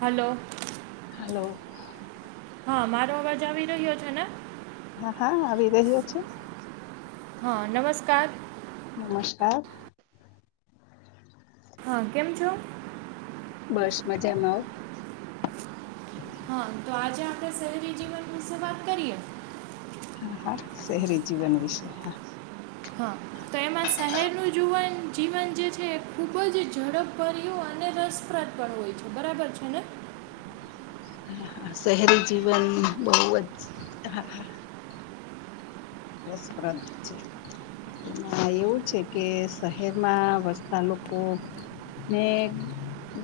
Hello hello હા મારો અવાજ આવી રહ્યો છે ને હા હા આવી રહ્યો છે હ નમસ્કાર નમસ્કાર હા કેમ છો બસ મજામા હો હા તો આજે આપણે શહેરી જીવન વિશે વાત કરીએ હા હા શેહેરી જીવન વિશે હા હા તો એમા શહેરનુ જીવન જીવન જે છે એ ખૂબ જ ઝડપભર્યું અને રસપ્રદ પણ હોય છે બરાબર છે ને હા હા શહેરી જીવન બહુ જ હા હા રસપ્રદ છે એમા એવુ છે કે શહેરમા વસતા લોકો ને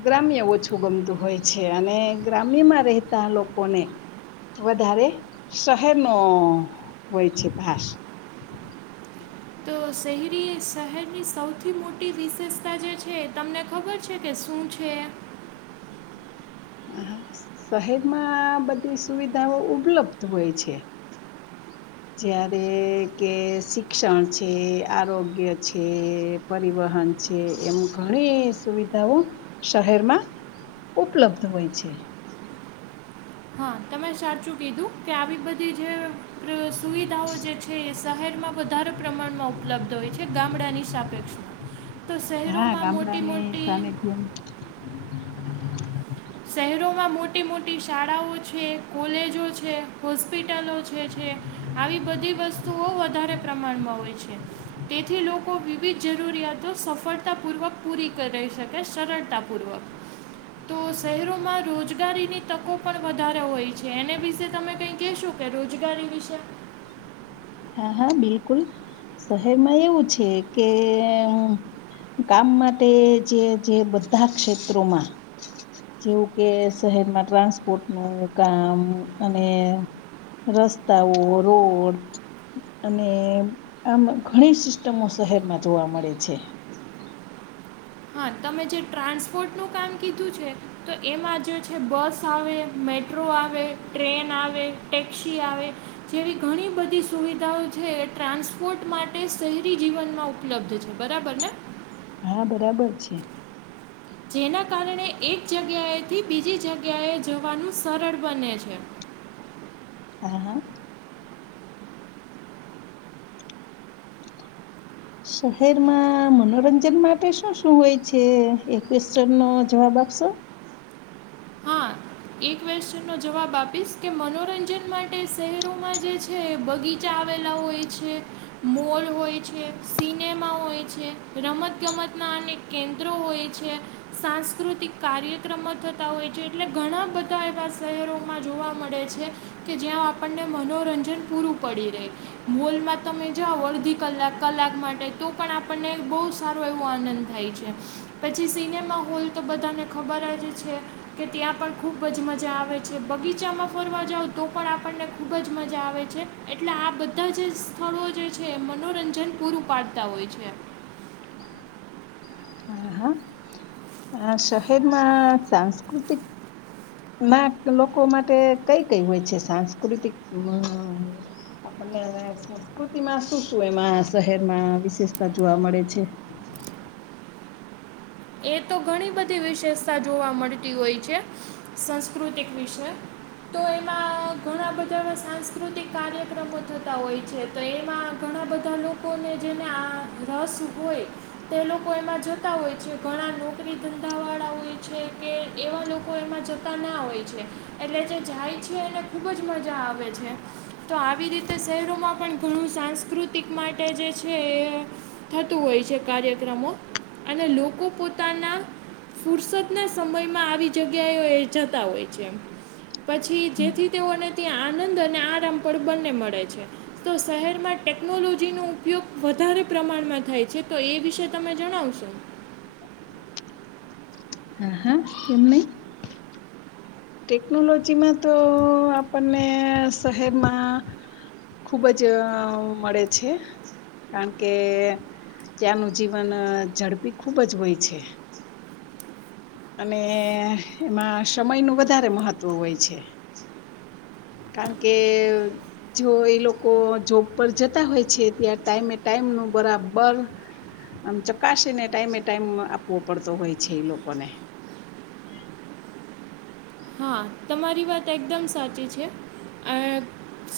ગ્રામ્ય ઓછું ગમતું હોય છે અને ગ્રામ્યમા રહેતા લોકોને વધારે શહેર ન હોય છે ભાસ તો શહેરી શહેરની સૌથી મોટી વિશેષતા જે છે તમને ખબર છે કે શું છે શહેરમા આ બધી સુવિધાઓ ઉપલબ્ધ હોય છે જ્યારે કે શિક્ષણ છે આરોગ્ય છે પરિવહન છે એમ ઘણી સુવિધાઓ શહેરમા ઉપલબ્ધ હોય છે હા તમે સાચું કીધું કે આવી બધી જે સુવિધાઓ જે છે, શહેરમાં વધારે પ્રમાણમાં ઉપલબ્ધ હોય છે ગામડાની સાપેક્ષ હા ગામડા ની સ્નેમ હમ. શહેરોમાં મોટી મોટી શાળાઓ છે કોલેજો છે હોસ્પિટલો જે છે આવી બધી વસ્તુઓ વધારે પ્રમાણમાં હોય છે તેથી લોકો વિવિધ જરૂરિયાતો સફળતાપૂર્વક પૂરી કરી શકે સરળતા પૂર્વક તો શહેરોમાં રોજગારીની તકો પણ વધારે હોય છે એને વિશે તમે કંઈ કહેશો કે રોજગારી વિશે હા હા બિલકુલ શહેરમાં એવું છે કે કામ માટે જે જે બધા ક્ષેત્રોમાં જેવું કે શહેરમાં ટ્રાન્સપોર્ટ નું કામ અને રસ્તાઓ, રોડ અને આમ ઘણી સિસ્ટમો શહેરમાં જોવા મળે છે. હા તમે જે ટ્રાન્સપોર્ટનું કામ કીધું છે તો એમાં જે છે બસ આવે, મેટ્રો આવે, ટ્રેન આવે, ટેક્ક્ષ આવે જેવી ઘણી બધી સુવિધાઓ છે એ ટ્રાન્સપોર્ટ માટે શહેરી જીવનમાં ઉપલબ્ધ છે બરાબર ને હા બરાબર છે. જેના કારણે એક જગ્યાએથી બીજી જગ્યાએ જવાનું સરળ બને છે. હા હા. શહેરમાં મનોરંજન માટે શું શું હોય છે? એન નો જવાબ આપશો એક ક્વેશ્ચનનો જવાબ આપીશ કે મનોરંજન માટે શહેરોમાં જે છે બગીચા આવેલા હોય છે મોલ હોય છે સિનેમા હોય છે રમત ગમતના અનેક કેન્દ્રો હોય છે સાંસ્કૃતિક કાર્યક્રમો થતા હોય છે એટલે ઘણા બધા એવા શહેરોમાં જોવા મળે છે કે જ્યાં આપણને મનોરંજન પૂરું પડી રહે હોલમાં તમે જાઓ અડધી કલાક કલાક માટે તો પણ આપણને બહુ સારો એવો આનંદ થાય છે પછી સિનેમા હોલ તો બધાને ખબર જ છે કે ત્યાં ખૂબ જ મજા આવે છે બગીચામાં ફરવા જાવ તો પણ આપણને ખૂબ જ મજા આવે છે એટલે આ બધા જ સ્થળો જે છે મનોરંજન પૂરું પાડતા હોય છે. હ હા શહેરમાં સાંસ્કૃતિક ના લોકો માટે કઈ કઈ હોય છે સાંસ્કૃતિક આપને સંસ્કૃતિમાં શું શું એમાં શહેરમાં વિશેષતા જોવા મળે છે. એ તો ઘણી બધી વિશેષતા જોવા મળતી હોય છે સાસ્કૃતિક વિશે તો એમાં ઘણા બધા એ સાંસ્કૃતિક કાર્યક્રમો થતા હોય છે તો એમાં ઘણા બધા લોકોને જેને આ રસ હોય તે લોકો એમાં જતા હોય છે. ઘણા નોકરી ધંધાવાળા હોય છે કે એવા લોકો એમાં જતા ના હોય છે એટલે જે જાય છે એને ખૂબ જ મજા આવે છે તો આવી રીતે શહેરોમાં પણ ઘણું સાંસ્કૃતિક માટે જે છે એ થતું હોય છે કાર્યક્રમો અને લોકો પોતાના ફુરસદના સમયમાં આવી જગ્યાએ જતા હોય છે. પછી જેથી તેઓને ત્યાં આનંદ અને આરામ પણ બંને મળે છે તો શહેરમાં ટેકનોલોજીનો ઉપયોગ વધારે પ્રમાણમાં થાય છે તો એ વિશે તમે જણાવશો હા હા કેમ નહી, ટેકનોલોજીમાં તો આપણને શહેરમાં ખુબ જ મળે છે કારણ કે ત્યાંનું જીવન ઝડપી ખૂબ જ હોય છે. અને એમાં સમયનું વધારે મહત્વ હોય છે. કારણ કે જો એ લોકો જોબ પર જતા હોય છે ત્યાં ટાઈમે ટાઈમ નું બરાબર આમ ચકાસીને ટાઈમે ટાઈમ આપવો પડતો હોય છે એ લોકોને હા તમારી વાત એકદમ સાચી છે અ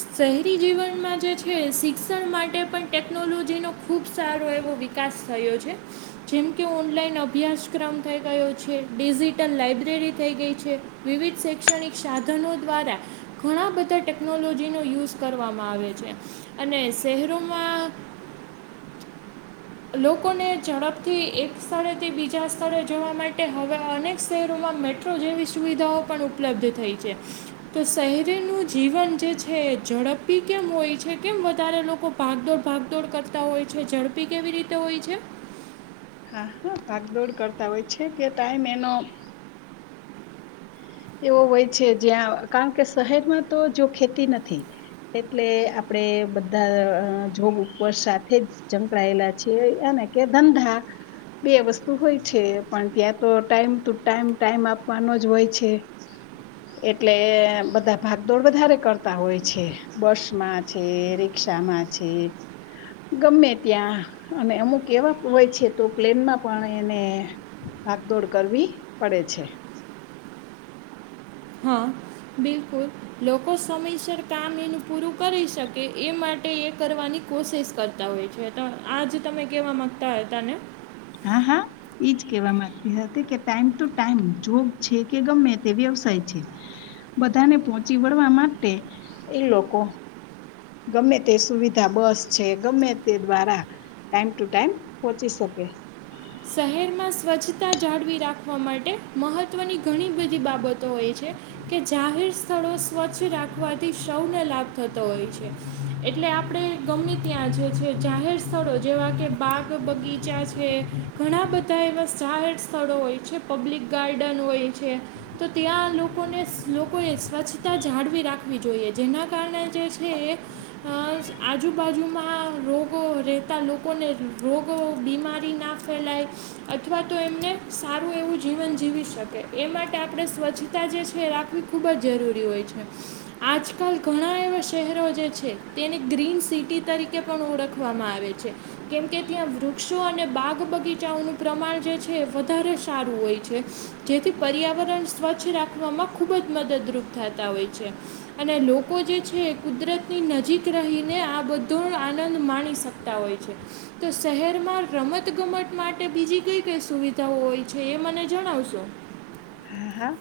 શહેરી જીવનમાં જે છે શિક્ષણ માટે પણ ટેકનોલોજીનો ખૂબ સારો એવો વિકાસ થયો છે, જેમ કે ઓનલાઈન અભ્યાસક્રમ થઈ ગયો છે, ડિજિટલ લાઇબ્રેરી થઈ ગઈ છે. વિવિધ શૈક્ષણિક સાધનો દ્વારા ઘણા બધા ટેકનોલોજીનો યુઝ કરવામાં આવે છે અને શહેરોમાં લોકોને ઝડપથી એક સ્થળેથી બીજા સ્થળે જવા માટે હવે અનેક શહેરોમાં મેટ્રો જેવી સુવિધાઓ પણ ઉપલબ્ધ થઈ છે તો શહેરીનું જીવન જે છે ઝડપી કેમ હોય છે કેમ વધારે લોકો ભાગદોડ ભાગદોડ કરતા હોય છે ઝડપી કેવી રીતે હોય છે. હા હા ભાગદોડ કરતા હોય છે કે ટાઈમ એનો એવો હોય છે જ્યાં કારણ કે શહેરમાં તો જો ખેતી નથી એટલે આપણેે બધા જોબ ઉપર સાથે જ સંકળાયેલા છે એને કે ધંધા બે વસ્તુ હોય છે પણ ત્યાં તો ટાઈમ ટુ ટાઈમ ટાઈમ આપવાનો જ હોય છે. એટલે બધા ભાગદોડ વધારે કરતા હોય છે, બસમાં છે, રિક્ષામાં છે, ગમે ત્યાં અને અમુક એવા હોય છે તો પ્લેનમાં પણ એને ભાગદોડ કરવી પડે છે. હા બિલકુલ લોકો સમયસર કામ એનું પૂરું કરી શકે એ માટે એ કરવાની કોશિશ કરતા હોય છે આજ તમે કેવા માંગતા હતા ને હા હા એજ કહેવા માંગતી હતી કે ટાઈમ ટુ ટાઈમ જોબ છે કે ગમે તે વ્યવસાય છે, બધાને પોહોંચી વળવા માટે એ લોકો ગમે તે સુવિધા બસ છે, ગમે તે દ્વારા ટાઈમ ટુ ટાઈમ પોહોચી શકે. શહેરમાં સ્વચ્છતા જાળવી રાખવા માટે મહત્વ મહત્ત્વની ઘણી બધી બાબતો, હો કે જાહેર સ્થળો સ્વચ્છ રાખવાથી સૌને લાભ થતો હોય છે એટલે આપણે ગમે ત્યાં જ જાહેર સ્થળો જેવા કે બાગ બગીચા છે. ઘણા બધા એવા જાહેર સ્થળો હોય છે પબ્લિક ગાર્ડન હોય છે તો ત્યાં લોકોને લોકોએ સ્વચ્છતા જાળવી રાખવી જોઈએ જેના કારણે જે છે એ આજુબાજુમાં રોગો રહેતા લોકોને રોગો બીમારીના ફેલાય અથવા તો એમને સારું એવું જીવન જીવી શકે એ માટે આપણે સ્વચ્છતા જે છે એ રાખવી ખૂબ જ જરૂરી હોય છે આજકાલ ઘણા એવા શહેરો જે છે તેને ગ્રીન સિટી તરીકે પણ ઓળખવામાં આવે છે કેમકે ત્યાં વૃક્ષો અને બાગ આગ બગીચાઓનું પ્રમાણ જે છે વધારે સારું હોય છે જેથી પર્યાવરણ સ્વચ્છ રાખવામાં ખૂબ જ મદદરૂપ થતા હોય છે અને લોકો જે છે કુદરતની નજીક રહીને આ બધો આનંદ માણી શકતા હોય છે તો શહેરમાં રમત રતગમત માટે બીજી કઈ કઈ સુવિધાઓ હોય છે એ મને જણાવશો. હા હા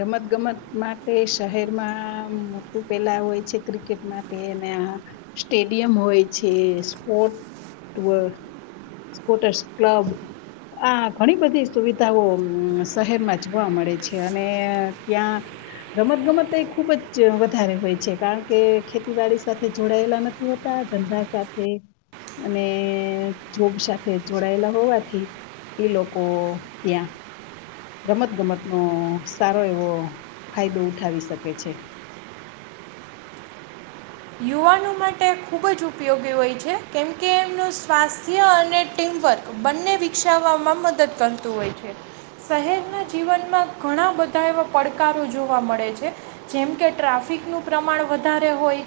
રમત ગમત માટે શહેરમાં મોટું પેલા હોય છે ક્રિકેટ માટે અને સ્ટેડિયમ હોય છે સ્પોટ સ્પોટસ ક્લબ આ ઘણી બધી સુવિધાઓ શહેરમાં જોવા મળે છે અને ત્યાં રમત ગમત એ ખુબ જ વધારે હોય છે કારણ કે ખેતીવાડી સાથે જોડાયેલા નથી હોતા ધંધા સાથે અને જોબ સાથે જોડાયેલા હોવાથી એ લોકો ત્યાં રમતગમતનોો સારો એવો ફાયદો ઉઠાવી શકે છે યુવાનો માટે ખૂબ જ ઉપયોગી હોય છે કેમકે એમનું સ્વાસ્થ્ય અને ટીમવર્ક બંને વિકસાવવામાં મદદ કરતું હોય છે શહેરના જીવનમાં ઘણા બધા એવા પડકારો જોવા મળે છે જેમકે ટ્રાફિકનું પ્રમાણ વધારે હોય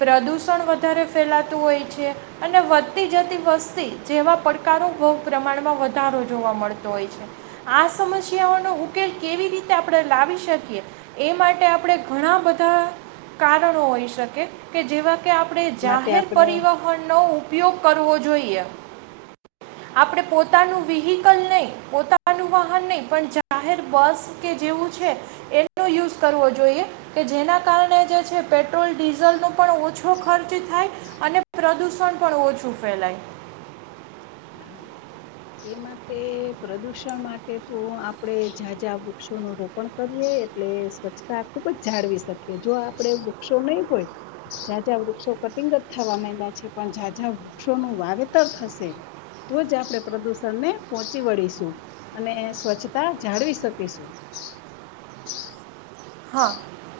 પ્રદૂષણ વધારે ફેલાતું હોય છે અને વધતી જતી વસ્તી જેવા પડકારોુ પ્રમાણમાં વધારો જોવા મળતો હોય છે આ સમસ્યાઓનોો ઉકેલ કેવી રીતે આપણે લાવી શકીએ એ માટે આપણે ઘણા બધા કારણો હોઈએ કે જેવા કે આપણે માટે જાહેર આપણે પરિવહનનો ઉપયોગ કરવો જોઈએ આપણે પોતાનું વ્હીકલ નહીં પોતાનું વાહન નહીં પણ જાહેર બસ કે જેવું છે એનો યુઝ કરવો જોઈએ કે જેના કારણે જે છે પેટ્રોલ ડીઝલનો પણ ઓછો ખર્ચ થાય અને પ્રદુષણ પણ ઓછું ફેલાય હ એ માટે પ્રદુષણ માટે તો આપણેે ઝાઝાં વૃક્ષોનું રોપણ કરીએ એટલે સ્વચ્છતા ખુબ જ જાળવી શકીએ જો આપડણે વૃક્ષો નહી હોય ઝઝાં વૃક્ષો કટિંગત થવા માં્યા છે પણ જાઝઝા વૃક્ષોનું વાવેતર થશે તો જ આપણે પ્રદૂષણને પહોંચી વળીશું અને સ્વચ્છતા જાળવી શકીશું હા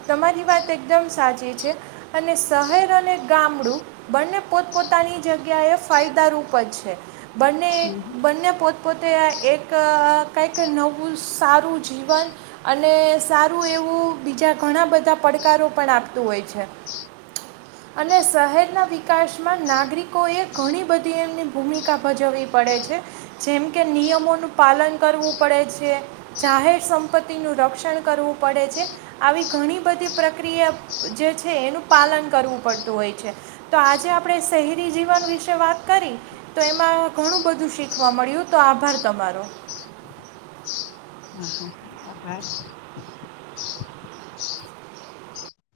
તમારી વાત એકદમ સાચી છે અને શહેર અને ગામડું બંને પોતપોતાની જગ્યા એ ફાયદાારૂપ જ છે બંને બંને પોતપોતે એક કં કે નવું સારું જીવન અને સારું એવું બીજા ઘણા બધા પડકારો પણ આપતું હોય છે અને શહેરના વિકાસમાં નાગરિકોએ ઘણી બધી એમની ભૂમિકા ભજવવી પડે છે જેમ કે નિયમોનું પાલન કરવું પડે છે જાહેર સંપત્તિનું રક્ષણ કરવું પડે છે આવી ઘણી બધી પ્રક્રિયા જે છે એનું પાલન કરવું પડતું હોય છે તો આજે આપણે શહેરી જીવન વિશે વાત કરી તો એમાં ઘણું બધું શીખવા મળ્યું તો આભાર તમારો [inaudible]